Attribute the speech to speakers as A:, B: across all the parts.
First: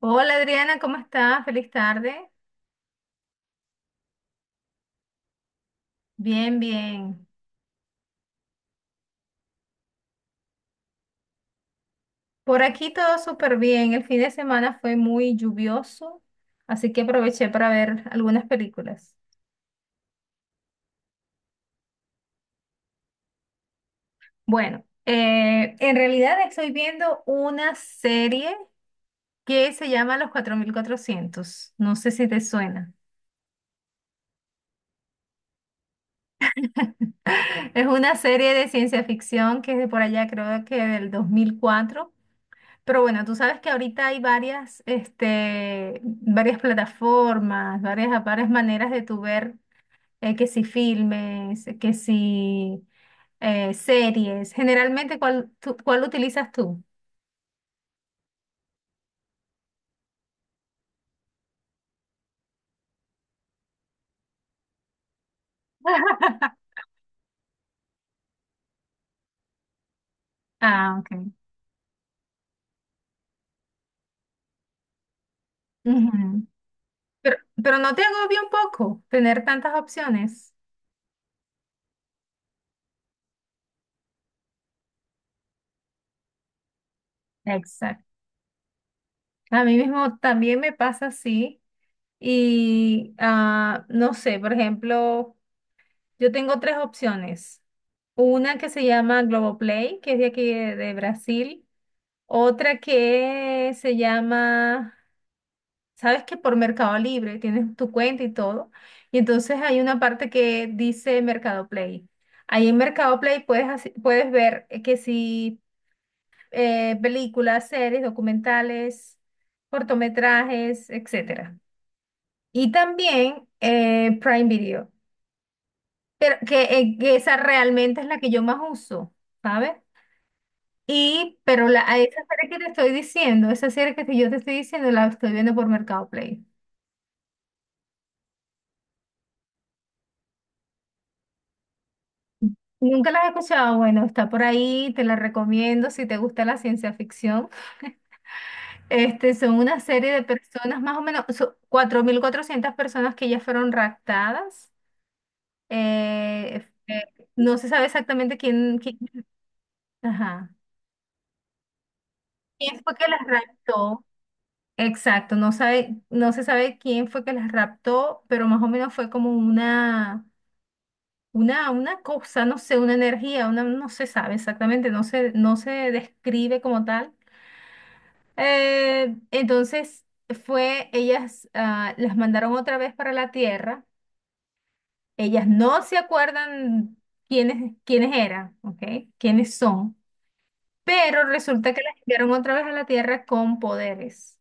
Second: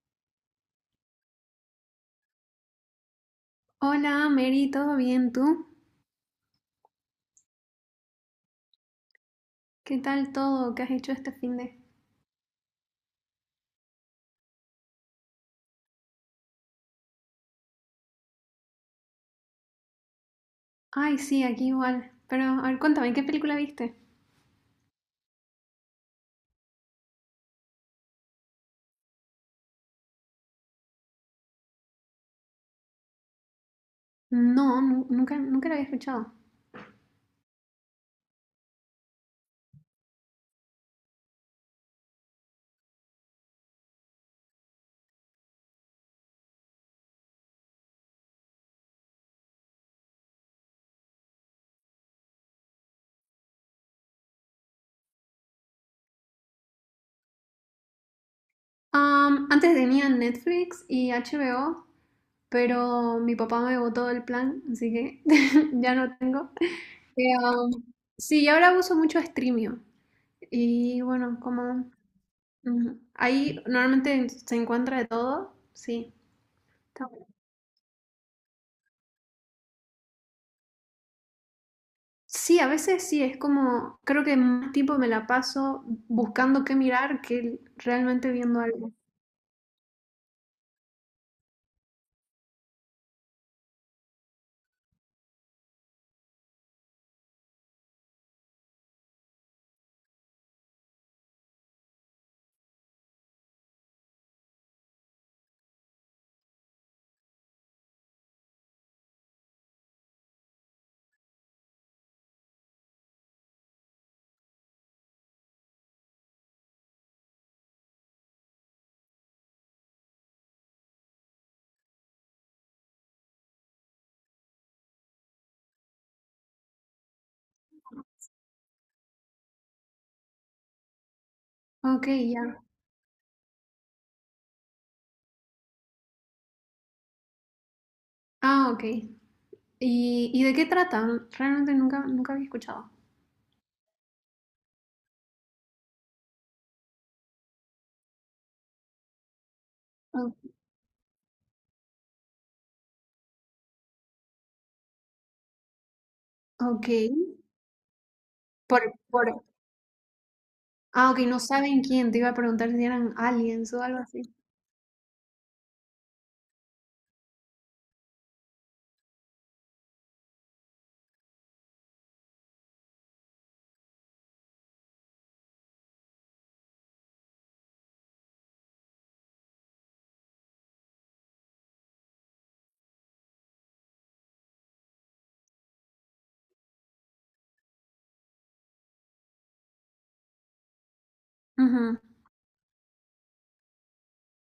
A: Hola Adriana, ¿cómo estás? Feliz tarde.
B: Hola, Mary, ¿todo bien tú?
A: Bien, bien.
B: ¿Qué tal todo? ¿Qué has hecho este fin de...?
A: Por aquí todo súper bien. El fin de semana fue muy lluvioso, así que aproveché para ver algunas películas.
B: Ay, sí, aquí igual. Pero, a ver, cuéntame, ¿qué película viste?
A: Bueno, en realidad estoy viendo una serie que se llama Los 4400. No sé si te suena.
B: No, nunca la había escuchado.
A: Es una serie de ciencia ficción que es de por allá, creo que del 2004. Pero bueno, tú sabes que ahorita hay varias, este, varias plataformas, varias maneras de tu ver que si filmes, que si series. Generalmente, ¿ cuál utilizas tú?
B: Antes tenía Netflix y HBO, pero mi papá me botó el plan, así que ya no tengo. Eh, um, sí, y ahora uso mucho Streamio.
A: Ah,
B: Y
A: ok.
B: bueno, como ujú, ahí normalmente se encuentra de todo, sí.
A: Ujú. Pero, pero no te agobia un poco tener tantas opciones.
B: Sí, a veces sí, es como, creo que más tiempo me la paso buscando qué mirar que
A: Exacto.
B: realmente viendo algo.
A: A mí mismo también me pasa así. Y no sé, por ejemplo. Yo tengo tres opciones. Una que se llama Globoplay, que es de aquí de Brasil. Otra que se llama, sabes que por Mercado Libre tienes tu cuenta y todo. Y entonces hay una parte que dice Mercado Play. Ahí en Mercado Play puedes, puedes ver que si películas, series, documentales, cortometrajes, etcétera. Y también Prime Video. Pero que esa realmente es la que yo más uso, ¿sabes? Y, pero la, a
B: Ok,
A: esa serie
B: ya.
A: que te estoy diciendo, esa serie que yo te estoy diciendo, la estoy viendo por Mercado Play.
B: Ah, ok. ¿Y de qué tratan? Realmente nunca, nunca había escuchado.
A: Nunca la he escuchado, bueno, está por ahí, te la recomiendo si te gusta la ciencia ficción. Este, son una serie de
B: O-
A: personas, más o menos, son 4400 personas que ya fueron raptadas. Eh,
B: ok.
A: eh, no se sabe exactamente quién,
B: Por,
A: quién,
B: por...
A: ajá,
B: Ah, ok, no saben quién. Te iba a preguntar
A: quién
B: si
A: fue que
B: eran
A: las
B: aliens o algo
A: raptó.
B: así.
A: Exacto, no sabe, no se sabe quién fue que las raptó, pero más o menos fue como una, una cosa, no sé, una energía, una, no se sabe exactamente, no se, no se describe como tal. Entonces fue, ellas las mandaron otra vez para la Tierra. Ellas no se acuerdan quiénes eran, ¿ok? Quiénes son, pero resulta que las
B: Ujú.
A: enviaron otra vez a la Tierra con poderes.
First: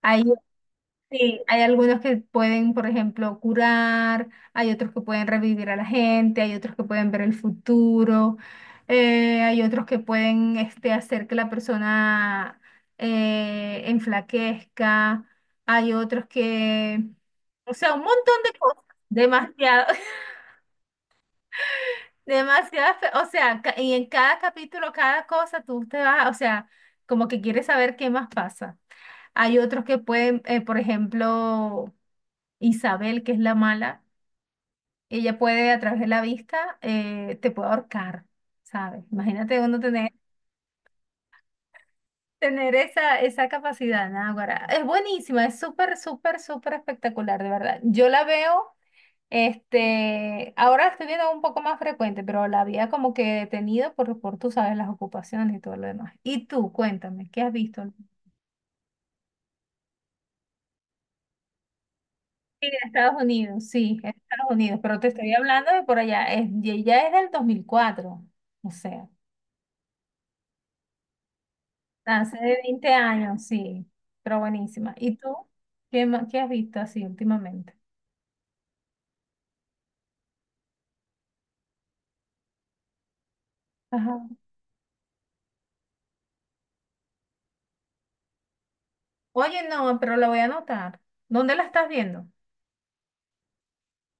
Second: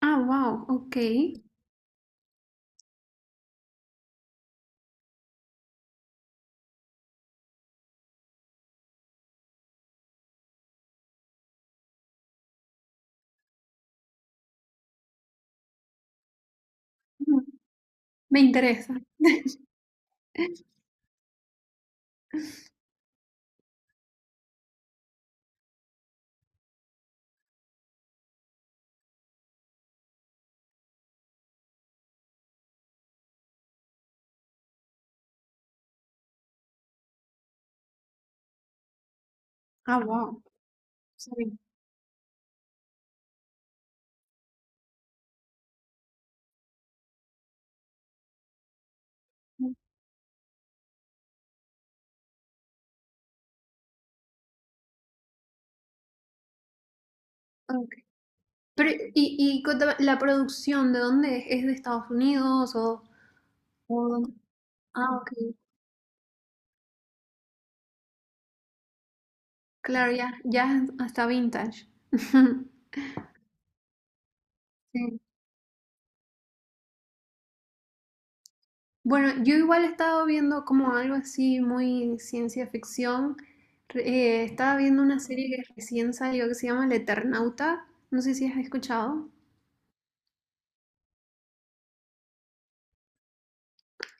B: Ah, wow, ok.
A: Sí, hay algunos que pueden, por ejemplo, curar, hay otros que pueden revivir a la gente, hay otros que pueden ver el futuro, hay otros que pueden este, hacer que la persona enflaquezca, hay otros que,
B: Mm,
A: o sea, un montón
B: me
A: de cosas,
B: interesa.
A: demasiado, demasiado, o sea, y en cada capítulo, cada cosa, tú te vas, o sea, como que quieres saber qué más pasa. Hay otros que pueden, por ejemplo Isabel, que es la mala, ella puede a través de la vista, te puede ahorcar, ¿sabes? Imagínate uno
B: Ah,
A: tener,
B: wow. Sí.
A: tener esa, esa capacidad, Náguara. Es buenísima, es súper, súper, súper espectacular, de verdad. Yo la veo,
B: Mm,
A: este, ahora la estoy viendo un poco más frecuente, pero la había como que detenido por, tú sabes, las ocupaciones y todo lo demás. Y tú, cuéntame, ¿qué has visto?
B: ok. Pero, y contame, la producción, ¿de dónde es? ¿Es de Estados
A: Sí,
B: Unidos
A: de
B: o...?
A: Estados Unidos, sí, es de
B: ¿O dónde?
A: Estados Unidos, pero te
B: Ah, ok.
A: estoy hablando de por allá, es, y ella es del 2004, o sea.
B: Claro, ya, ya hasta vintage.
A: Hace de 20 años, sí, pero buenísima. ¿Y
B: Sí.
A: tú? ¿Qué, qué has visto así últimamente?
B: Bueno, yo igual he estado viendo como algo así muy ciencia ficción.
A: Ajá.
B: Re- Estaba viendo una serie que recién salió que se llama El Eternauta. No sé si has escuchado.
A: Oye, no, pero la voy a anotar. ¿Dónde la estás viendo?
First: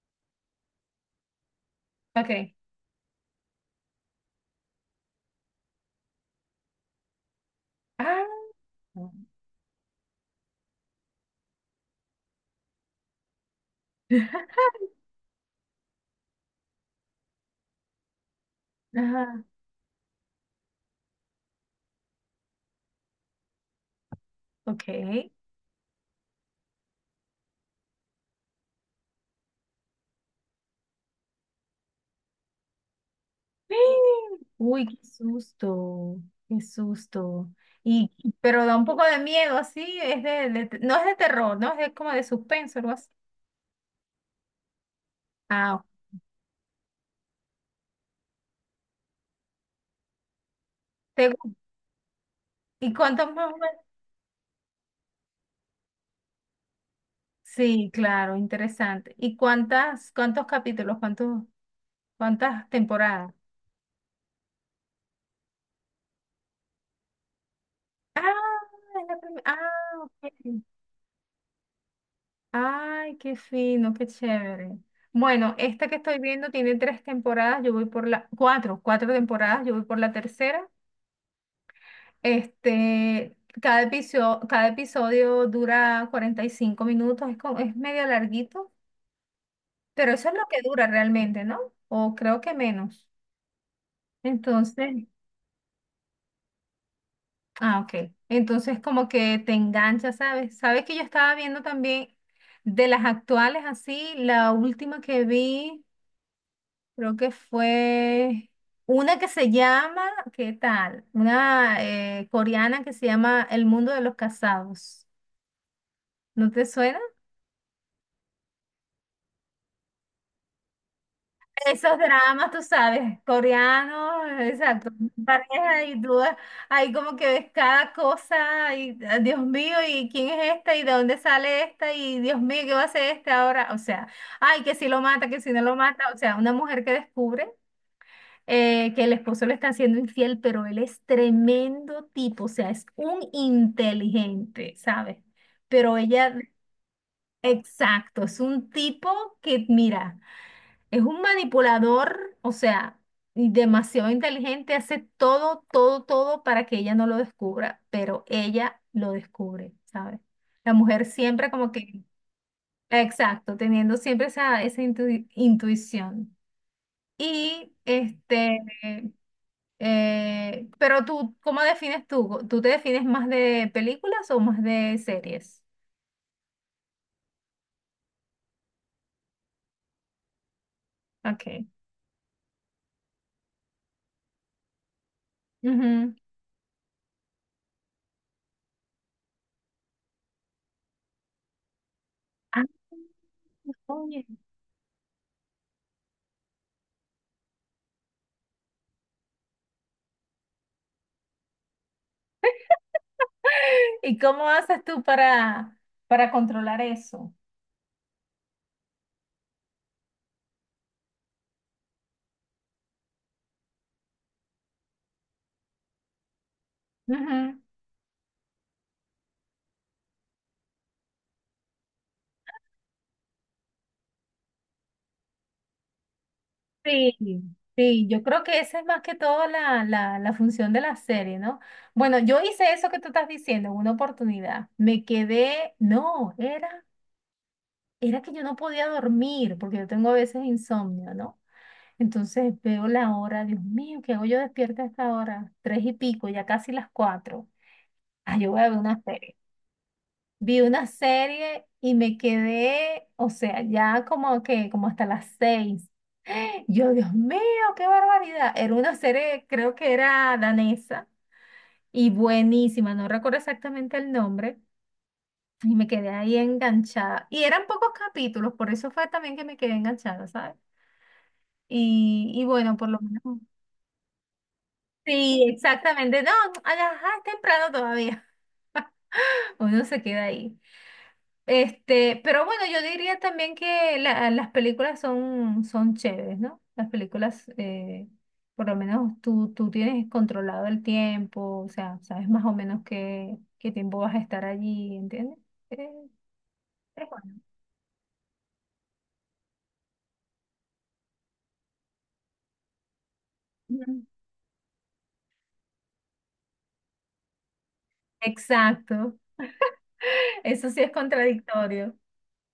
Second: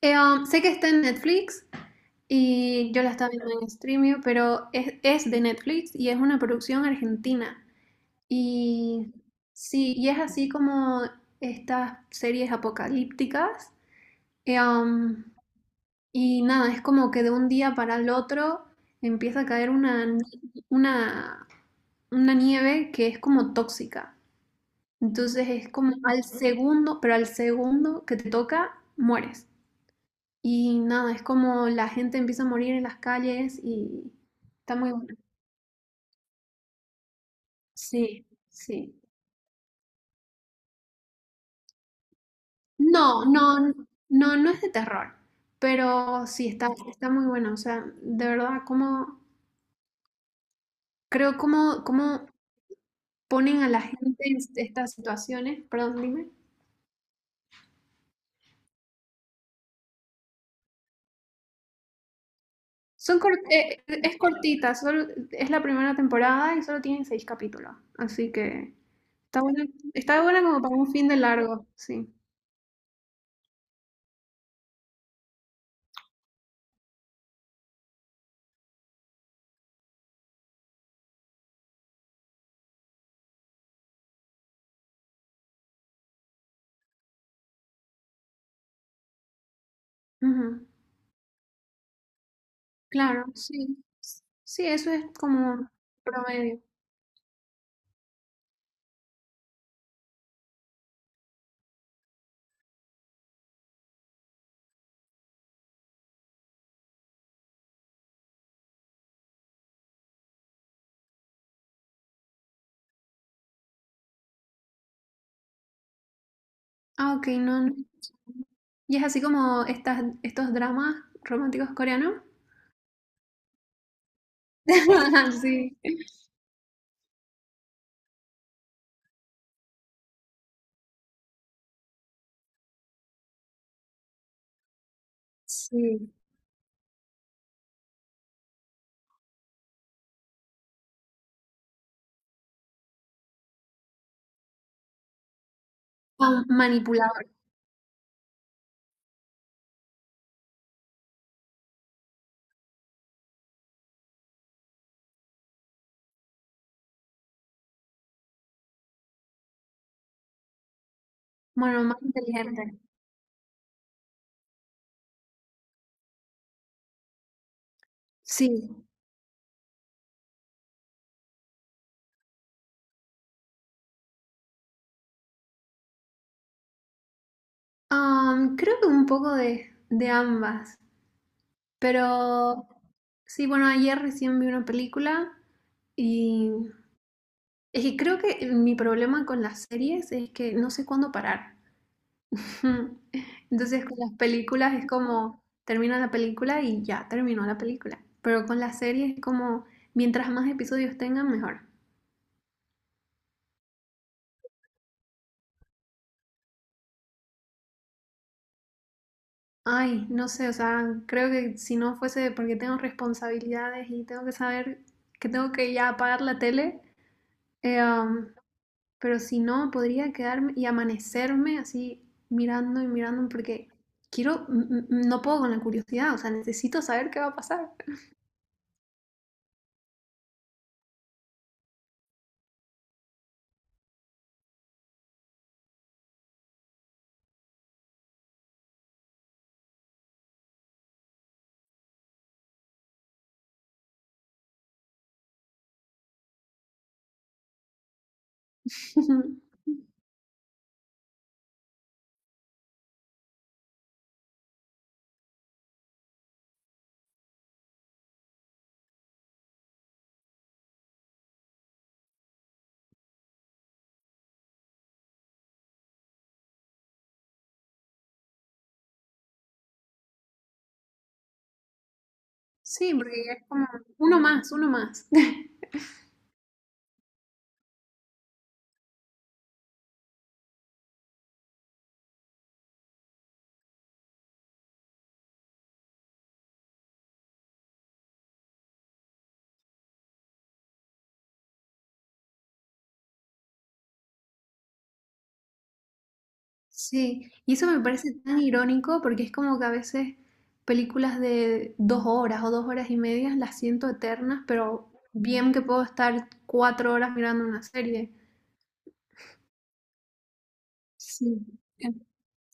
B: Sé que está en Netflix
A: Ok.
B: y yo la estaba viendo en Streamio, pero es de Netflix y es una producción argentina.
A: Ah,
B: Y sí, y es así como estas series apocalípticas. Eh, um, Y nada, es como que de un día para el otro empieza
A: ajá,
B: a caer una, ni- una, una nieve que es como tóxica.
A: ok.
B: Entonces es como al segundo que te toca, mueres. Y nada, es como la gente empieza a morir en las calles y está
A: Uy,
B: muy
A: qué
B: bueno.
A: susto, qué susto. Y,
B: Sí,
A: pero da un
B: sí.
A: poco de miedo, así, es de, no es de terror, no es de- como de suspenso, algo así.
B: No, no, no, no es de terror,
A: Ah,
B: pero sí está, está muy bueno. O sea, de verdad, como
A: ¿te gu-
B: como
A: ¿y cuántos más o
B: ponen a
A: menos?
B: la gente en estas situaciones. Perdón, dime.
A: Sí, claro, interesante. ¿Y cuántas, cuántos capítulos, cuántos? ¿Cuántas temporadas?
B: Es cortita, solo, es la primera temporada y solo tienen 6 capítulos.
A: Ah,
B: Así que
A: es la
B: está
A: primera.
B: buena,
A: Ah,
B: está buena como
A: ok.
B: para un fin de largo, sí.
A: Ay, qué fino, qué chévere. Bueno, esta que estoy viendo tiene tres temporadas, yo voy por la, cuatro, cuatro temporadas, yo voy por la tercera. Este, cada episodio dura 45 minutos, es, como- es medio larguito, pero eso es lo que
B: Ujú.
A: dura realmente, ¿no? O creo que menos.
B: Claro, sí. Sí, eso es
A: Entonces,
B: como promedio.
A: ah, ok. Entonces como que te engancha, ¿sabes? Sabes que yo estaba viendo también de las actuales así, la última que vi, creo que fue una que se llama, ¿qué tal? Una coreana que se llama El Mundo de los Casados. ¿No te suena?
B: Ah, ok, no. No. Y es así como estos dramas románticos
A: Esos
B: coreanos.
A: dramas, tú sabes, coreanos, exacto,
B: Sí,
A: pareja y tú ahí como que ves cada cosa y ah, Dios mío, ¿y quién es esta? ¿Y de dónde sale esta? Y Dios mío, ¿qué va a hacer este ahora? O sea, ay, que si lo mata, que si no lo mata,
B: sí.
A: o sea, una mujer que descubre que el esposo le está siendo infiel, pero él es tremendo tipo, o sea, es un inteligente, ¿sabes? Pero ella,
B: Con manipulador.
A: exacto, es un tipo que, mira. Es un manipulador, o sea, y demasiado inteligente, hace todo, todo, todo para que ella no lo descubra, pero ella lo descubre, ¿sabes? La mujer siempre como
B: Bueno, más
A: que,
B: inteligente.
A: exacto, teniendo siempre esa, esa intuición. Y este,
B: Sí.
A: pero tú, ¿cómo defines tú? ¿Tú te defines más de películas o más de series?
B: Creo que un poco de ambas,
A: Ok.
B: pero sí, bueno, ayer recién vi una película
A: Ujú.
B: y es que creo que mi problema con las series es que no sé cuándo parar.
A: Ah,
B: Entonces con las
A: oye.
B: películas es como termina la película y ya terminó la película, pero con las series es como mientras más episodios tengan, mejor.
A: ¿Y cómo haces tú para controlar eso?
B: Ay, no sé, o sea, creo que si no fuese porque tengo responsabilidades y tengo que saber que tengo que ya apagar la tele.
A: Ujú.
B: Eh, am, pero si no, podría quedarme y amanecerme así mirando y mirando porque no puedo con la curiosidad, o sea, necesito saber qué va a
A: Sí,
B: pasar.
A: sí, yo creo que esa es más que todo la función de la serie, ¿no? Bueno, yo hice eso que tú estás diciendo en una oportunidad. Me quedé, no, era, era que yo no podía dormir, porque yo tengo a veces insomnio, ¿no? Entonces veo la hora, Dios mío, ¿qué hago yo despierta a esta hora? Tres y pico, ya casi las cuatro. Ah, yo voy a ver una serie. Vi una serie y me quedé, o sea, ya como que, como hasta las seis. Yo, Dios mío, qué barbaridad. Era una serie, creo que era danesa y buenísima, no recuerdo exactamente el nombre. Y me quedé ahí enganchada. Y eran pocos capítulos, por eso fue también que me quedé enganchada, ¿sabes? Y bueno, por
B: Sí,
A: lo
B: porque ya
A: menos.
B: es como uno más, uno más.
A: Sí, exactamente. No, ajá, es temprano todavía. Uno se queda ahí. Este, pero bueno, yo diría también que las películas son, son chéveres, ¿no? Las películas, por lo menos tú, tú tienes controlado el tiempo, o sea, sabes más o menos qué, qué tiempo vas a estar allí, ¿entiendes? Eh, es
B: Sí,
A: bueno.
B: y eso me parece tan irónico porque es como que a veces películas de 2 horas o 2 horas y medias las siento
A: Ujú.
B: eternas, pero bien que puedo estar 4 horas mirando una serie.
A: Exacto, eso sí es
B: Sí, es-
A: contradictorio.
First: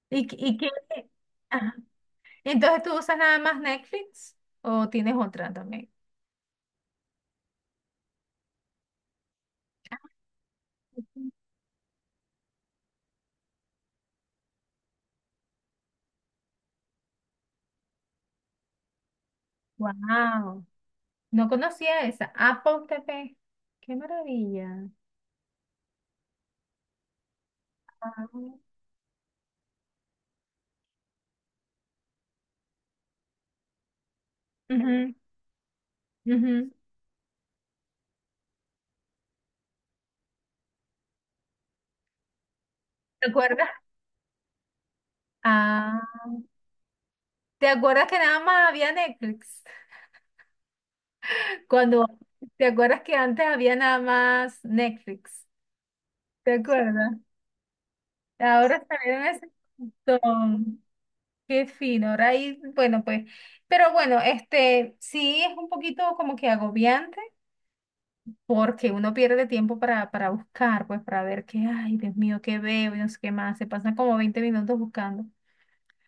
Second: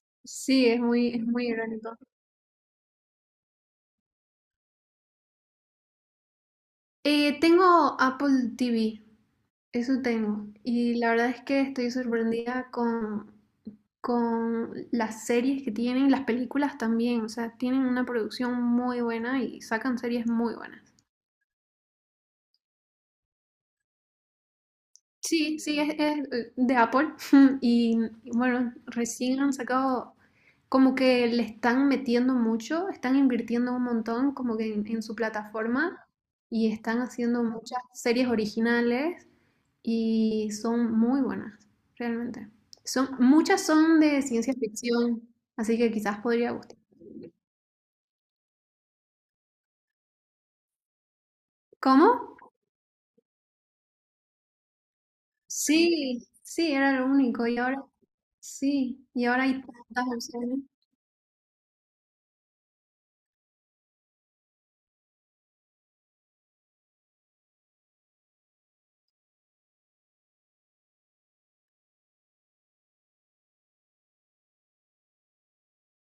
A: ¿ y
B: sí,
A: qué?
B: es muy
A: Ajá.
B: irónico.
A: ¿Y entonces tú usas nada más Netflix o tienes otra también?
B: Tengo Apple TV, eso tengo. Y la verdad es que estoy sorprendida con las series que tienen, las películas también. O sea, tienen una producción muy buena y sacan series muy
A: Wow.
B: buenas.
A: No conocía esa. Apple TV. Qué maravilla.
B: Sí, sí, de Apple. Y
A: Ah,
B: bueno, recién han sacado, como que le están metiendo mucho, están invirtiendo un montón como que en
A: ujú.
B: su plataforma y
A: Ujú.
B: están haciendo muchas series originales y son muy buenas, realmente. Son,
A: ¿Te
B: muchas
A: acuerdas?
B: son de ciencia ficción, así que
A: Ah,
B: quizás podría gustar.
A: ¿te acuerdas que nada más había Netflix? Cuando,
B: ¿Cómo?
A: ¿te acuerdas que antes había nada más Netflix?
B: Sí,
A: ¿Te
B: sí, era lo
A: acuerdas?
B: único. Y ahora,
A: Ahora
B: sí, y
A: salieron
B: ahora
A: ese
B: hay tantas opciones.
A: montón. Qué fino. Ahora ahí, bueno, pues, pero bueno, este sí es un poquito como que agobiante. Porque uno pierde tiempo para buscar, pues para ver qué, ay, Dios mío, qué veo y no sé qué más. Se pasan como 20 minutos buscando,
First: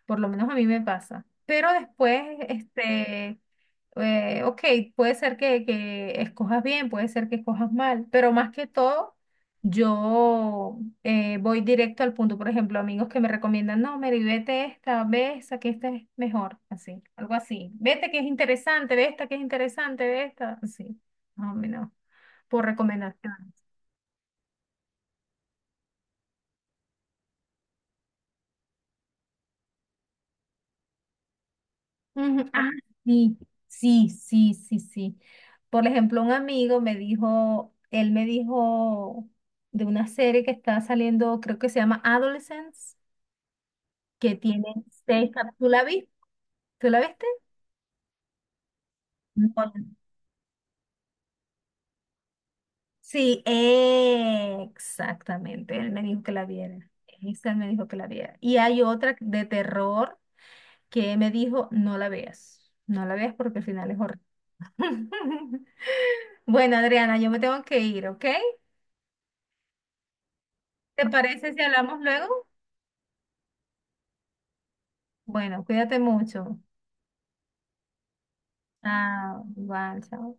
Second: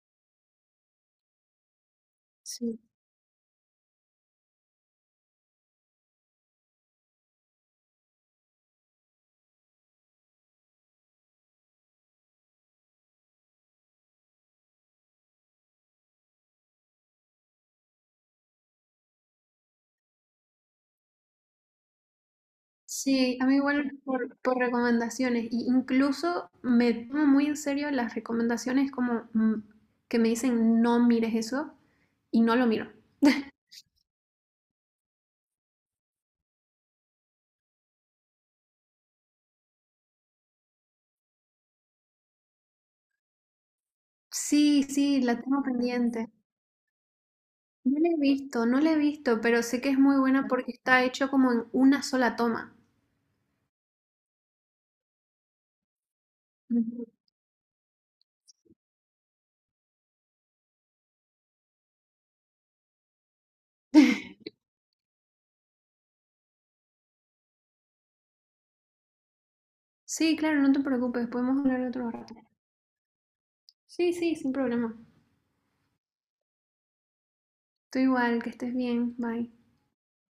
A: por lo menos a mí me pasa. Pero después,
B: Sí.
A: este, ok, puede ser que escojas bien, puede ser que escojas mal, pero más que todo, yo voy directo al punto. Por ejemplo, amigos que me recomiendan, no, Mary, vete esta, ve esa, que esta es mejor, así, algo así. Vete que es interesante, ve esta que es interesante, ve esta, así. No, por
B: Sí, a
A: recomendaciones.
B: mí igual por recomendaciones, y incluso me tomo muy en serio las recomendaciones como mm, que me dicen no mires eso y
A: Ujú,
B: no lo
A: ah,
B: miro.
A: sí, sí, sí, sí. Por ejemplo, un amigo me dijo, él me dijo de una serie que está saliendo, creo que se llama Adolescence, que tiene
B: Sí, sí, la tengo
A: ¿Tú la viste?
B: pendiente.
A: ¿Tú la viste?
B: No la he visto, no la he visto, pero sé que
A: No.
B: es muy buena porque está hecho como en una sola toma.
A: Sí, exactamente. Él me dijo que la viera.
B: Ujú.
A: Esa me dijo que la viera. Y hay otra de terror que me dijo, no la veas. No la veas porque al final es horrible. Bueno, Adriana, yo me tengo que ir, ¿ok?
B: Sí, claro, no te
A: ¿Te
B: preocupes,
A: parece
B: podemos
A: si
B: hablar
A: hablamos
B: otro rato.
A: luego?
B: Sí, sí, sin problema.
A: Bueno, cuídate mucho.
B: Tú igual, que estés bien,
A: Ah,
B: bye.
A: igual, chao.